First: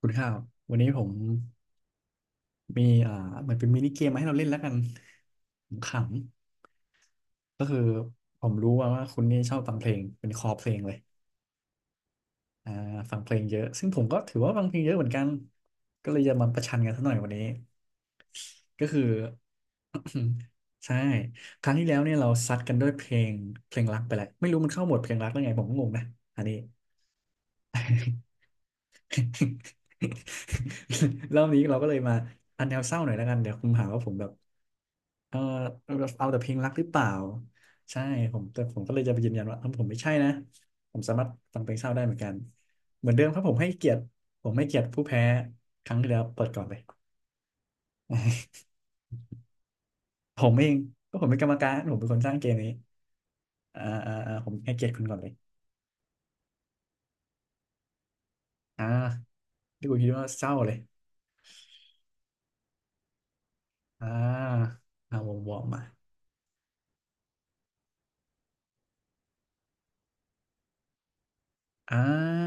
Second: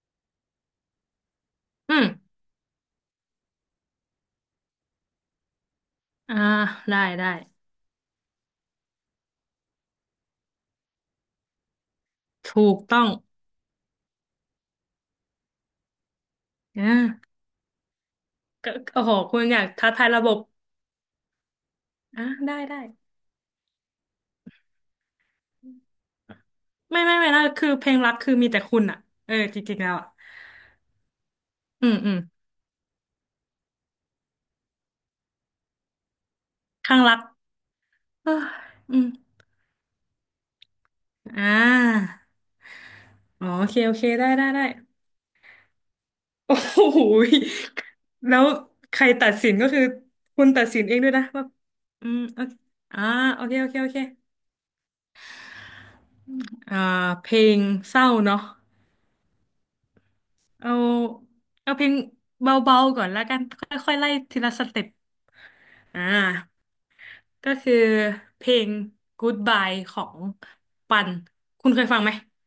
คุณข้าววันนี้ผมอืมมีเหมือนเป็นมินิเกมมาให้เราเล่นแล้วกันขอ่าำได้ได้ ๆก็คือผมรู้ว่าคุณนี่ชอบฟังเพลงเป็นคอเพลงเลยถูอ่ากต้องฟังเพลงเยอะซึ่งผมก็ถือว่าฟังเพลงเยอะเหมือนกันก็เลยจะมาประชันอ่กันสักหน่อยวันานี้ก็ก็คืโอ้อ โหคุณอยากท้าทายระบบ ใช่ครั้งที่แล้วเนี่ยอ่าเราซัได้ดกันด้วยเพลงเพลงรักไปแล้วไม่รู้มันเข้าหมวดเพลงรักได้ไงผมก็งงนะอันนี้ ไม่ไม่ไม่นะคือเพลงรักคือมีแต่คุณอ่ะเออจริงๆแล้วอ่ะ รอบนี้เราอืก็เลมยอืมามอันแนวเศร้าหน่อยแล้วกันเดี๋ยวคุณหาว่าผมแบบ เออเอาแต่เพลงรักหรือเปข้างล่ารักใช่เอ้ผมยแต่ผมก็เลอืยมจะไปยืนยันว่าเออผมไม่ใช่นะผมสามารถอ่ฟังเพลงเศร้าได้าเหมือนกันเหมือนเดิมครับอ๋อผมโอให้เคเกีโอยรติเคได้ผได้มได้ ให้เกียรติผู้แพ้ครั้งที่แล้วเปิดโอ้ก่อนเลย โหยแล้วใครตัดสินก็คือ ผคุณมตัเอดงสินเองด้วก็ยผนะมเป็นว่ากรรมการผมอืเป็นคมนสร้างโอเกเคมนี้อ่าโอเคโอเคโอเคผมให้เกียรติคุณก่อนเลยอ่า เพลงเศร้าเนาะ อ่าที่คุณคิดว่าเศร้าเลเอายเอาเพลงเบาๆก่อนแล้วกันค่อยๆอ่ไล่ทีละสาเต็ปเอาวอร์มๆมาอ่าก็คือเพลง Goodbye ของปันคุณเคยฟัอ่งไหมา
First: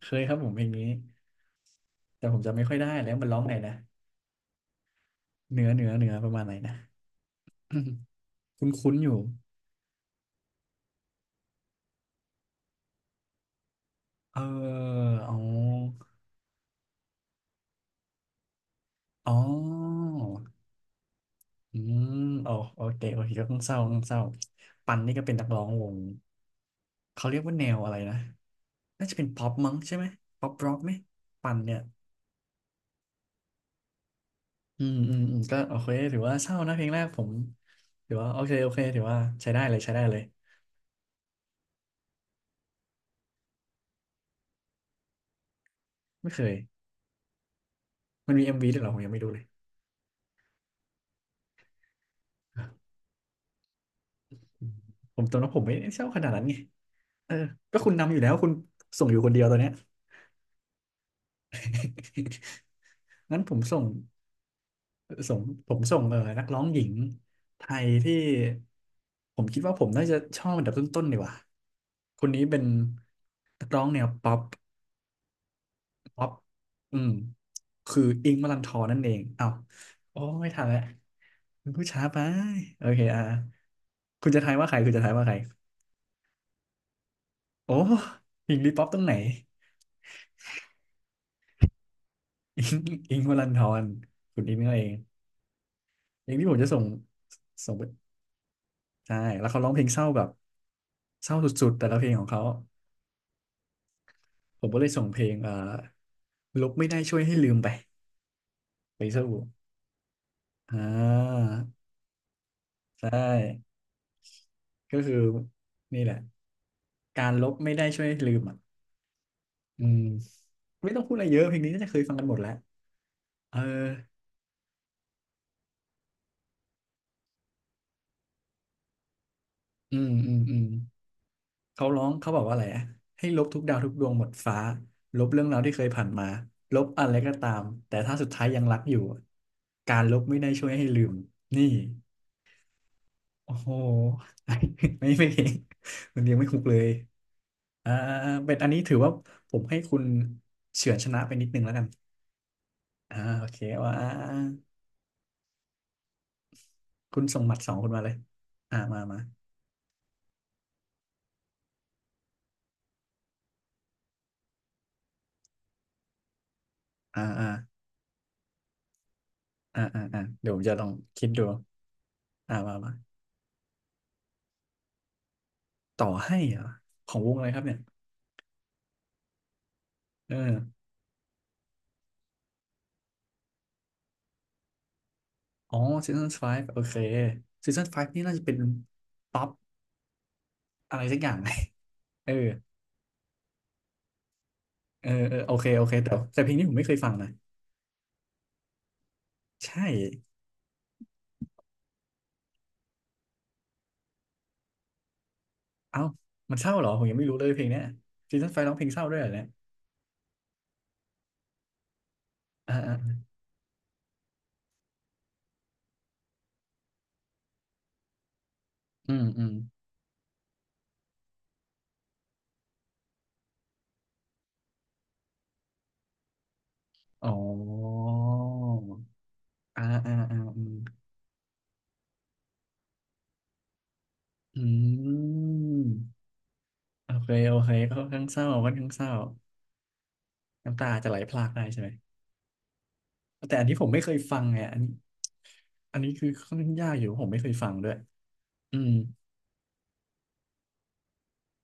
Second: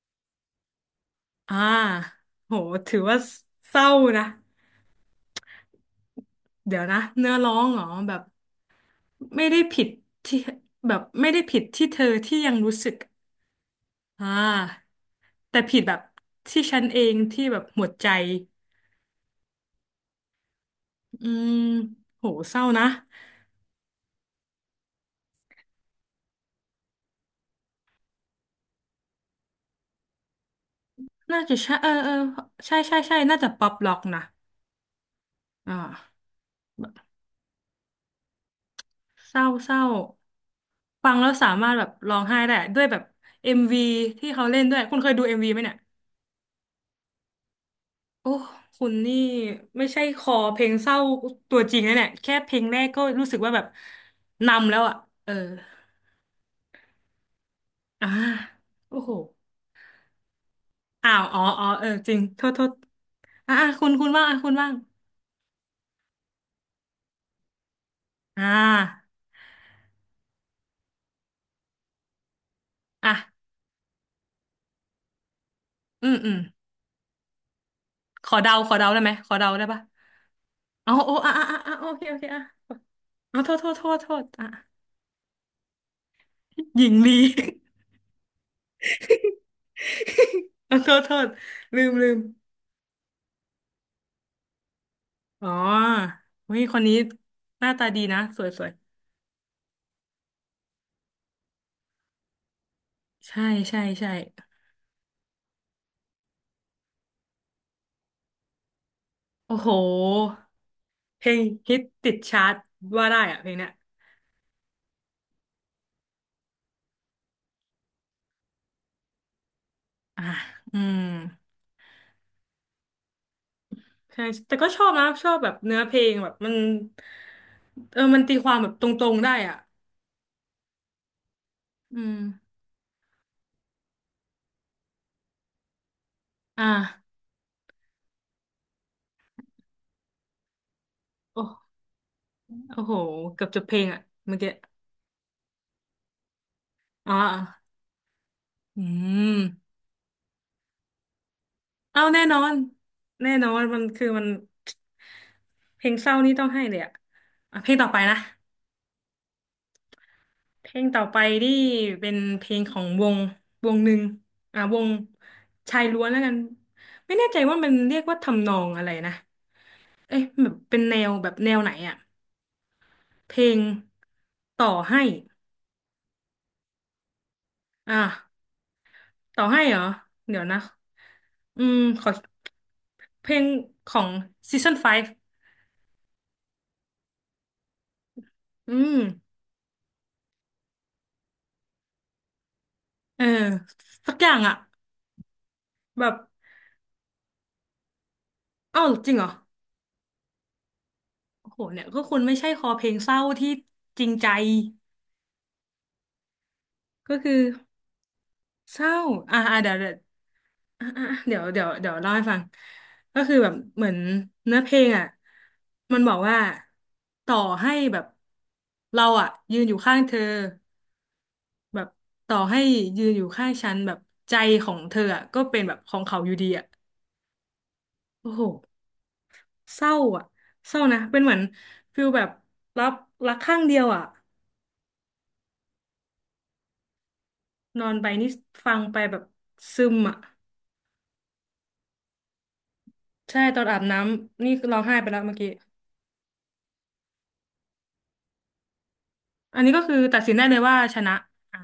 เคยครับผมเพลงนี้อ่าแต่ผมโหจำไม่ค่อยได้ถือแล้วว่ามันร้องไงนะเศร้านะเหนือประมาณไหนนะ เดี๋ยวนะเนื้อร้องเหรอแบบ คุ้นๆอยู่ ไม่ได้ผิดที่แบบไม่ได้ผิดที่เธอที่ยังรู้สึกอ่เออาอ๋อแต่ผิดแบบที่ฉันเองที่แบบหมดใจอ๋ออืมอืมโหโอเศร้าโอนะเคโอเคก็ต้องเศร้าต้องเศร้าปันนี่ก็เป็นนักร้องวงเขาเรียกว่าแนวอะไรนะ น่าจะเป็นป๊อปมั้งใช่ไหมป๊อปร็อกไหมน่าปัจะนใช่เนี่ยเออเออใช่ใช่ใช่น่าจะป๊อปล็อกนะ อืมอืมอืมก็โออ่าเคถือว่าเศร้านะเพลงแรกผมถือว่าโอเคโอเคถือว่าเศร้าใช้ได้เศเลยร้าใช้ได้เลย ฟังแล้วสามารถแบบร้องไห้ได้อะด้วยแบบเอ็มวีที่เขาเล่นด้วยคุณเคยดูเอ็มวีไหมเนี่ยไม่เคยโอ้มันมีเอ็มวีด้วยคุเหรอณผมยังนี่ไม่ดูเลยไม่ใช่คอเพลงเศร้าตัวจริงนะเนี่ยแค่เพลงแรกก็รู้สึกว่าแบบอืนำมแล้วอ่ะผมเอตออนนั้นผมไม่ได้เศร้าขนาดนั้นไงเออก็คุณอ่านำอยู่แล้วคุณโอ้ส่งโหอยู่คนเดียวตอนเนี้ย อ้าวอ๋ออ๋อเออจริงโทษโทษ งั้นผอ่ะมอ่ะส่ง คุณคุณว่างอ่ะคุณว่างส่งผมส่งนักร้องหญิงไทยที่อ่าผมคิดว่าผมน่าจะชอบอันดับต้นๆดีกว่าคนนี้เป็นอ่ะนักร้องแนวป๊อปอืมป๊ออืปมอืมคือขอิงอค์มเดาลันทขออเดานั่นได้เอไหมงขออ้าเดาวได้ปะโอ้ไม่ทันแล้วอ๋อโอ้อ่ะอ่ะอ่ะคุณอ่ะผู้โอเคช้าโอไปเคอ่ะโอเคอ่ะอ๋อโทษโทษโทษโทษคุณจะอ่ะทายว่าใครคุณจะทายว่าใครหญิงลี โอ้อิงค์ลีป๊อปตรงไหน เออโทษโทษลืมลืมอิงค์วลันทรคุณอิงค์นั่นเองอ๋อเพลงที่ผเฮ้มยจะคส่นงนี้หน้าส่งไปตาดีนะสวยสวยใช่แล้วเขาร้องเพลงเศร้าแบบเศร้าสุดๆแต่ละเพลงของเขา ใช่ใช่ใช่ผมก็เลยส่งเพลงลบไม่ได้ช่วยให้ลืมไปไปสู้โอ้โหอ่เพลงาฮิตติดชาร์ตใชว่าได้อะเพลงเนี้ย่ก็คือนี่แหละการลบไม่ได้ช่วยให้ลืมอ่ะอืมอ่ะอืไม่ต้มองพูดอะไรเยอะเพลงนี้น่าจะเคยฟังกันหมดแล้วเออใช่แต่ก็ชอบนะชอบแบบเนื้อเพลงแบบมันเออมันตีความแบบตรงๆได้อ่ะอืมเขาอืร้องมเขาบอกว่าอะไรอะให้ลบทุกดาวทุกดวงหมดฟ้าลบเรื่องราวที่เคยผ่านมาอ่ะลบอะไรก็ตามแต่ถ้าสุดท้ายยังรักอยู่การลบไม่ได้ช่วยให้ลืมโอ้นี่ โอ้โหเกือบโอ้จบโห เพลงอ่ะเมื่อกี้ ไม่ไม่เก่งมันเลี้ยงไม่คุกเลยอ๋ออ่าเป็นอันนี้อืถือว่ามผมให้คุณเฉือนชนะไปนิดนึงแล้วกันเอาแน่นอนอ่าแน่โอนอเคนมันว่าคือมัน เพลงเศร้านี่ต้องให้เลยอะคุณส่งหมัดอ่ะเพสอลงงคุต่อณไปมาเลยนะ อ่ามามาเพลงต่อไปนี่เป็นเพลงของวงวงหนึ่งอ่ะวงชายล้วนแล้วกันไม่อ่าแน่ใจอ่าว่ามันเรียกว่าทำนองอะไรนะเอ๊ะแบเดี๋ยวบผมจะเป็นลองแนวคิแบดบดูแนวไหนอะอ่ามามาเพลงต่อให้ต่อให้เหรอของวงอะไรครับเนี่ยอ่ะต่อให้เหรอเดี๋ยวนะเอออืมขอเพลงของซีซั่น5อ๋อซีซั่นไฟ v ์โอเคซีซั่นไฟ v ์นี่น่าจะเป็นอืมป๊อปอะไรสักอย่าง เออเออสักอย่างอะเออเออโอเคโอเคแบแต่บแต่เพลงนี้ผมไม่เคยฟังนะ อ้าวจริงเหรอใช่ โอ้โหเนี่ยก็คุณไม่ใช่คอเพลงเศร้าที่จริงใจ เอ้า มันเศร้าเหรอ ผมยัก็งไม่คืรู้อเลยเพลงเนี้ยซีซันไฟร้องเศเพลงร้าเศร้าด้วยเหรอเนี่ยเดี๋ยวเดี๋ยวอ่ะอ่ะเดี๋ยวเดี๋ยวเดี๋ยวเล่าให้ฟังอ่าอ่าก็คือแบบเหมือนเนื้อเพลงอ่ะมันบอกว่าต่อให้แบบเราอืมอ่ะอืมยืนอยู่ข้างเธอแบบต่อให้ยืนอยู่ข้างฉันแบบใจของเธออ่ะก็เป็นแบบของเขาอยู่ดีอ่ะอ๋อโอ้โหเศร้าอ่ะอืมเศร้านะเป็นเหมือนฟิลแบบรับรักข้างเดียวอ่ะอืมโอเคโอเคนอก็นค่อไปนข้างนี่เศร้าค่อฟันงข้างไปเศร้าแบบซึมอ่ะน้ำตาจะไหลพรากได้ใช่ไหม ใช่แต่ตออันนที่อาบผมน้ไม่เคยฟังำนี่ไงอัร้อนงนี้ไห้ไปแล้วเมื่อกี้ อันนี้คือค่อนข้างยากอยู่ผมไม่เคยฟังด้วยอืมอันนี้ก็คือตัดสินได้เลยว่าชนะอ่า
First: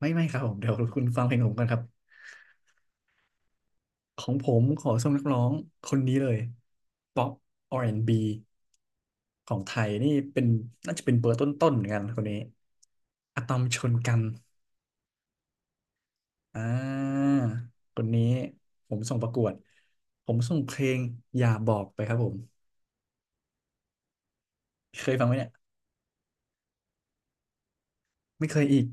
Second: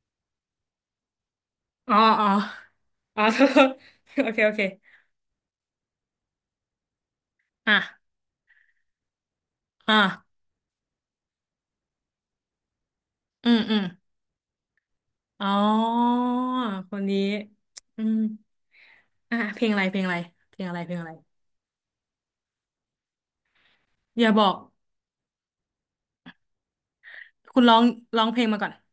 ไม่ไม่ครับผมเดี๋ยวคุณฟังเพลงผมก่อนครับ อ๋ออ๋อ อ๋อ โทษขอโองเคผโอมเค ขอส่งนักร้องคนนี้เลยป๊อป อ่ะ R&B ของไทยอ่านี่เป็นน่าจะเป็นเบอร์ต้นๆเหมือนกันคนนี้อะอืตอมมอืชมนกันอ๋ออ่าคนนี้คอืนมนี้ผมส่งประกอ่ะวดเพลงอะไรเพลงอะไรผมส่เพงลงเพอะไรลเพลงงอะไรอย่าบอกไปครับผมอย่าบอกเคยฟังไหมเนี่ยคุณร้องร้องเพลไม่งเคมายก่อนอีก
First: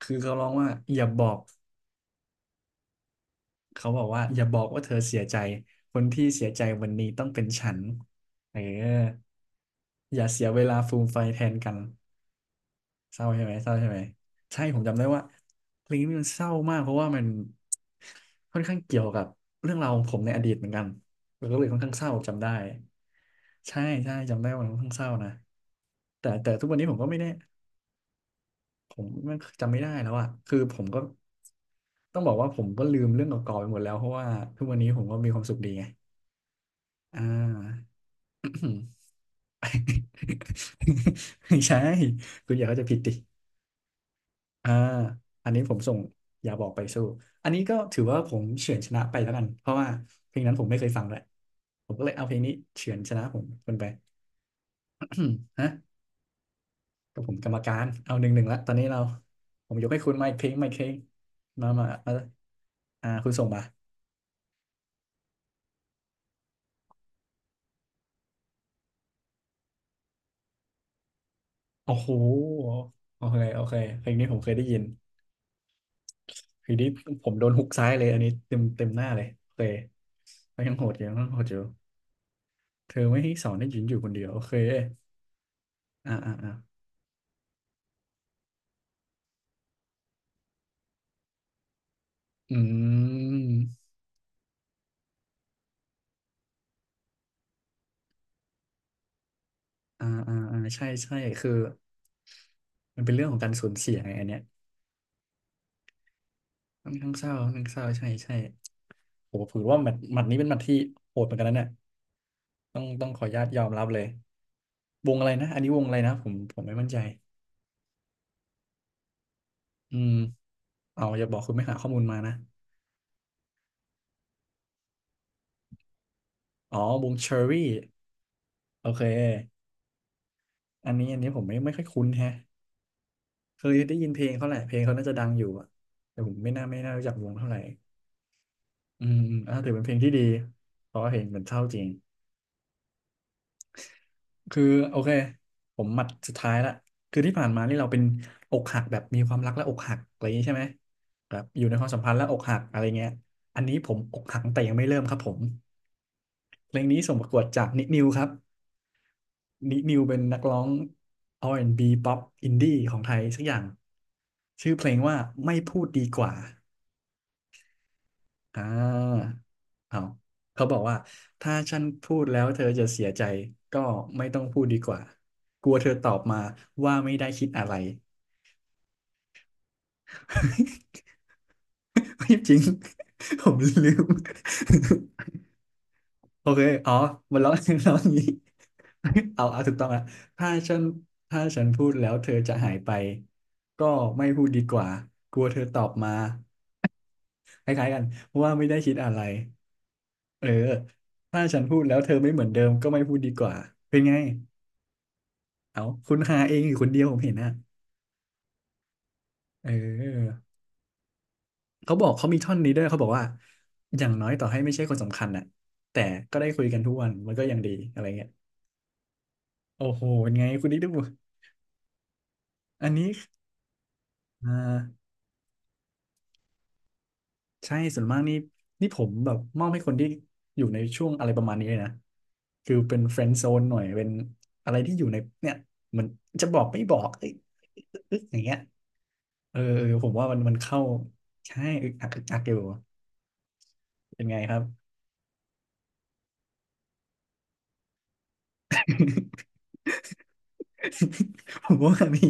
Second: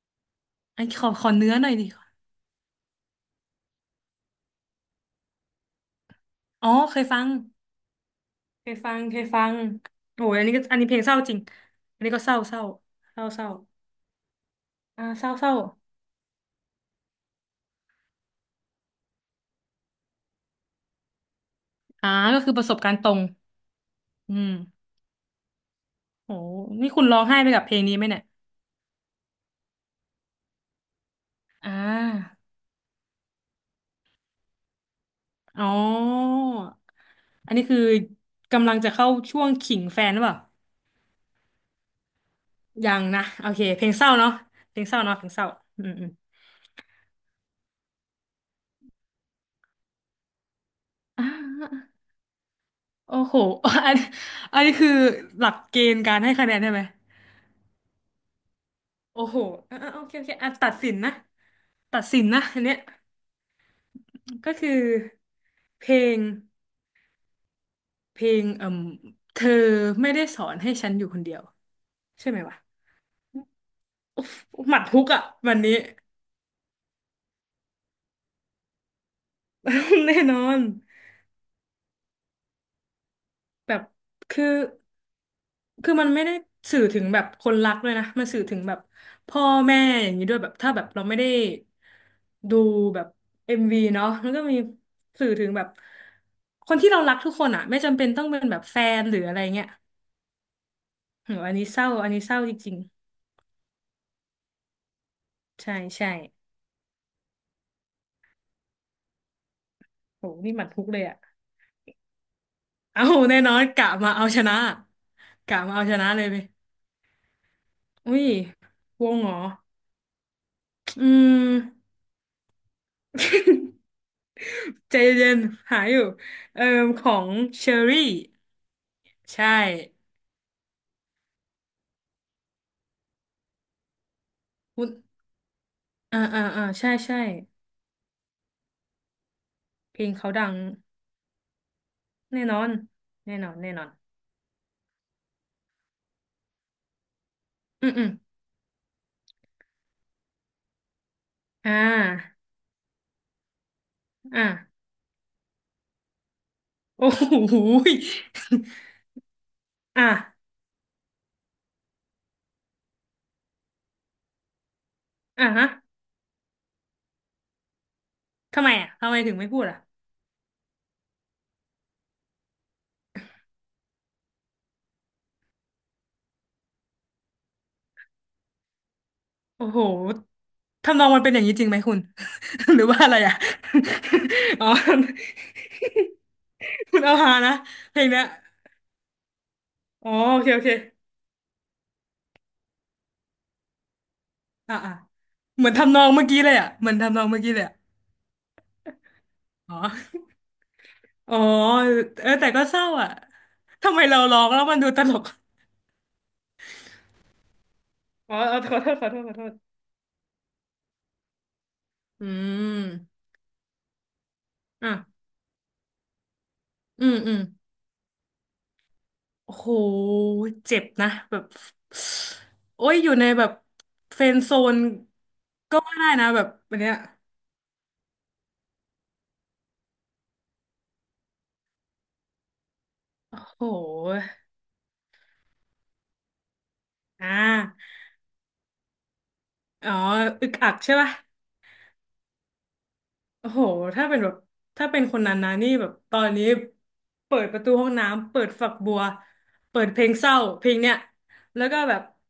คือเขาร้องว่าอันอขย่าอบขออกเนื้อหน่อยดิเขาบอกว่าอย่าบอกว่าเธอเสียใจคนที่เสียใจอ๋อวันเคยนี้ฟัต้อง งเป็นฉันเออเคยฟัง เคยฟังอโอ้ย่ายเสีอันยนี้เวก็ลาอันนี้เพฟูลงมเศร้าไฟายจริแทงนกัน อันนี้ก็เศร้าเศร้าเศเศร้าร้าเศใช่ร้าไหมเศร้าใช่ไหมใช่ผมจำได้ว่าเศร้าเศร้าเพลงนี้มันเศร้ามากเพราะว่ามันค่อนข้างเกี่ยวกับเรื่องราวของผมในอดีตเหมือนกันแล้วก็เลยค่อนข้างเศอ่าร้าก็จำได้คือประสบการณ์ตรงใช่ใช่อืจำได้มว่ามันค่อนข้างเศร้านะแต่โหแต่ทุกวันนี้นี่ผมคุณก็ไม่ร้องแน่ไห้ไปกับเพลงนี้ไหมเนี่ย ผมมันจำไม่ได้แล้วอะคือผมก็อ่ต้องบอกาว่าผมก็ลืมเรื่องเก่าๆไปหมดแล้วเพราะว่าทุกวันนี้ผมก็มีความสุขอ๋อดีไงอ่อันนี้คือา กำลังจะเข้าช่วงขิงแฟนหรือเปล่า ไม่ใช่คุณอย่าเข้าใจยัผิดงดิ นะโอเคเพลงเศร้าเนาะอ่าเพลงเศร้าเนาะเพลงเศร้าอันนี้ผมอืส่มงอืม อย่าบอกไปสู้อันนี้ก็ถือว่าผมเฉือนชนะไปแล้วกันเพราะว่าเพลงนั้นผมไม่เคยฟังเล ยอ่าผมก็เลยเอาเพลงนี้เฉือนชโอ้นะโหผมคนไป อันอันนี้คือหลัก ฮะเกณฑ์การให้คะแนนใช่ไหมกับผมกรรมการเอา1-1ละตอนนี้เราโอ้โหผมยกให้โอคุเคณโอไมเคค์เพลอ่ะงไมตัค์ดเพลสิงนนะมามาตัดมาสินนะอันเนี้ยอ่าคุณส่งมาก็คือเพลงเพลงเอ่มเธอไม่ได้สอนให้ฉันอยู่คนเดียวโอ้โหใช่ไหมวะโอเคโอเคเพลงอนี้ผมเคยไดุ้๊ยหยิมันดฮุกอ่ะวันนี้ เพลงนี้ผมโดนฮุกซ้ายเลยอันนี้เต็มหน้าเลยโอเค แน่นอน ก็ยังโหดอยู่ยังโหดอยู่เธอไม่ให้สอนให้แบยืบนอยู่คนเดียวโอคือเคคือมันอ่าไม่อ่าได้อ่า สื่อถึงแบบคนรักด้วยนะมันสื่อถึงแบบพ่อแม่อย่างนี้ด้วยแบบถ้าแบบเราไม่ได้อืดูแบบเอ็มวีมเนาะมันก็มีสื่อถึงแบบคนที่เรารักทุกคนอ่ะไม่จำเป็นต้องเป็นแบบแฟนหรืออะไรเงี้ยอ่าอ่าอ่าใช่ ใช่ โหคือ อันนี้เศร้าอันนี้เศร้าจริงมันเป็นเรื่องของการสูญเสียไงอันเนี้ยๆใช่ใช่ค่อนข้างเศร้าค่อนข้างเศร้าใช่ใช่โหถือว่าหมัดหมัโหดนี้เป็นหนี่มัหดมัดที่ฮุกเลยโหอ่ะดเหมือนกันนะเนี่ยต้องเอาต้องขออนุแน่ญาตนอยนอมรับกะเลยมาเอาชนะวงอะไรนะ กะอันนี้มาวงเอาอะชไรนะนะเลผยมไปผมไม่มั่นใจอุ้ยวงเหรออืมอืเอาอย่าบอม กคุณไม่หาข้อมูลมานะใจเย็น ๆหาอยู่เอ่ออ๋อขวองเชงอรี่เชอรี่โอเคใช่อันนี้อันนี้ผมไม่ค่อยคุ้นแฮะเคยได้ยินเพลงเขาแหละเพลงคุณเขาน่าจะดังอยู่อะแต่อ่าผมอ่าไม่อ่าน่าไม่ใช่น่ารู้จักใช่วงเท่าไหร่อืมอืมอ่าถือเป็นเพลเพงลที่งดีเขาดังเพราะว่าเพลงมันเศร้าจริง แน่นอนแน่นอนแน่นอนคือโอเคผมหมัดสุดท้ายละคือที่ผ่านมานี่เราอืมเป็นอืมอกหักแบบมีความรักและอกหักอะไรอย่างนี้ใช่ไหมแบบอยู่อ่ในความสัมพันธ์และอากหักอะไรเงี้ยอันนี้ผมอกหักอ่า แต่ยังไม่เริ่มครับผมเพลงนี้โอ้ส่งประกวดโหจากนิย นิวครับนินิ วอ่าเป็นนักร้อง R&B ป๊อปอินดี้ของไทยสักอย่างชื่อเพลงว่าอ่าไม่ฮะพูดดีกว่า อ่ทำไมอ่ะทำไมาถึงไม่พูดอ่ะเอาเขาบอกว่าถ้าฉันพูดแล้วเธอจะเสียใจก็ไม่ต้องพูดดีกว่ากลัวเธอตอบมาว่าไม่ได้คิดอะไร โอ้โหทำนอง มันเป็นอย่างนี้จริงไหมคุณ ไม่จริง หรือว่าอะไรอ่ะ ผมลืม อ๋อ โอเคอ๋อคุณเอาฮามันร้อนะงร้องอยเพลง่างเนี้นี้ ย เอาเอาถูกต้องละอ๋อโอเคถ้าโอเคฉันถ้าฉันพูดแล้วเธอจะหายไปก็ไม่พูดดีกอ่าว่าอ่ากลัวเธอเหมือนตอบทำนองมาเมื่อกี้เลยอ่ะเหมือนทำนองเมื่อกี้เลยคอ่ะ ล้ายๆกันว่าไม่ได้คิดอะไร อ๋อเอออ๋อถ้าฉันพูดแล้วเธอเอไม่อเหมือแต่นเดิก็มเศร้าก็ไม่อ่ะพูดดีกว่า ทำเป็ไมนไงเราร้องแล้วมันดูตลกเอาคุณหาเองอยู่คนเดียวผมเห็นนะอ๋อเออขอโทษขอโทษขอโทเษ ออเขาบอกอืเขามีท่อนนี้ด้วยเขาบอกม ว่า อย่างน้อยต่อให้ไม่ใช่คอ่ะ นสำคัญน่ะแต่ก็ได้คุยกันทุกอืวันมมัอืนมก็ยังดีอะไรเงี้ยโอ้โหโอ้โหเป็นไงคุณเจ็นี่บดูนะแบบโอ้อันย อนี้ยู่ในแบบเฟรนด์อ่โซนาก็ว่าได้นะแบบอันเนี้ยใช่ส่วนมากนี่นี่ผมแบบมอบให้คนที่อยู่ในช่วงอะไรประมาณนี้เลยนะคือเป็นเฟรนด์โอ้โซโหนหน่อยเป็นอะไรที่อยู่ในเนี่ยเหมือนจะบอกไม่บอกเอ้อ่ยาอึ๊กอย่างเงี้ย เออเอออ๋อ ผมว่ามันอึกมันอักเข้าใช่ป่ะใช่อึกอักอึกอักอยู่โอ้โห ถ้าเป็นเป็นแบบ ไงครับ ถ้าเป็นคนนั้นนะนี่แบบตอนนี้เปิดประตูห้องน้ำ เปิดฝักบัว เปิดเพลงเศร้าเพลงเนี้ย แล้ผวก็มแบว่าบ มี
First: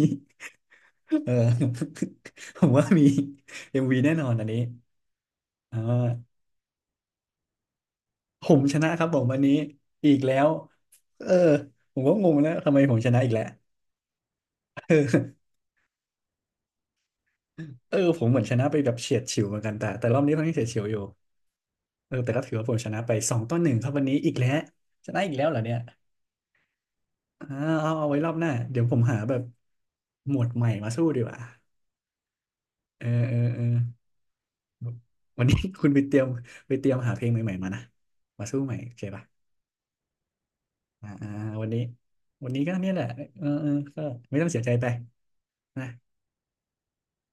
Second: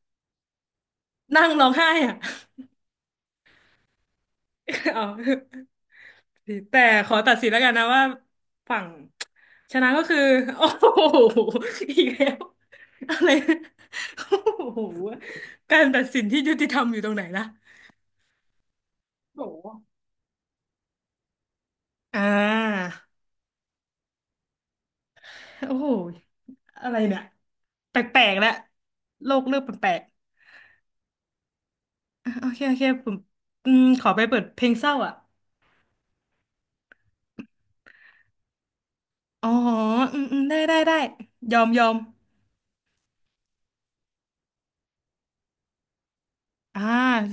เออ นั่งร้องไห้อ่ะ ผมว่ามีเอ็มวีแน่นอนอันนี้ เอาอ่าแต่ขอตัดสินแล้วกันนะว่าผมชฝั่งนะครับผมวันนี้ชนะก็อีคืกอ แล้ว โอ้โเออหผมอีกก็งแล้งวแล้วทำไมผมชอะนะอีไร กแล้ว โอ้เอโหอ การตัดสินที่ยุติธรรมอยู่ตรงไหนล่ะ เออผมเหมือนชนะไปแบบเฉียดฉิวโอ้เหมือนโหกันแต่รอบนี้ค่อนข้างเฉียดฉิวอยู่เอออ่แต่ก็ถือว่าผมชานะไป2-1ครับวันนี้อีกแล้วชนะอีกแล้วเหรอเนี่โอ้ยโหอะไรเนี่ยอ่าเอาแปเอาไว้ลรอกบๆหแล้น้าวเดี๋ยวผมหาโลแบบกเริ่มแปลกหมวดใหม่มาสู้ดีกว่า ๆอ่ะโอเคโอเคเออผมเออเอออืมขอไปเปิดเพลงเศร้าอ่ะวันนี้ คุณไปเตรียมไปเตรียมหาเพลงใหม่ๆมานะ มาสู้ใหม่โอเคป่ะอ๋ออืมอืมได้ได้ได้อ่าอ่ายอวันมนี้ยอมวันนี้ก็เนี่ยแหละเออเออก็ไม่ต้องเสียใจไปนะอ่า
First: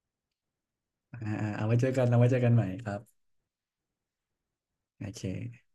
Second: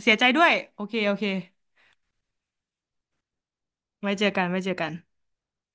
เสียใจด้วยโอเคโออ่าเค อ่าเอาไว้เจอกันเราไว้เจอกันใหม่ครับไว้เจอกันไว้เจอกันโอเค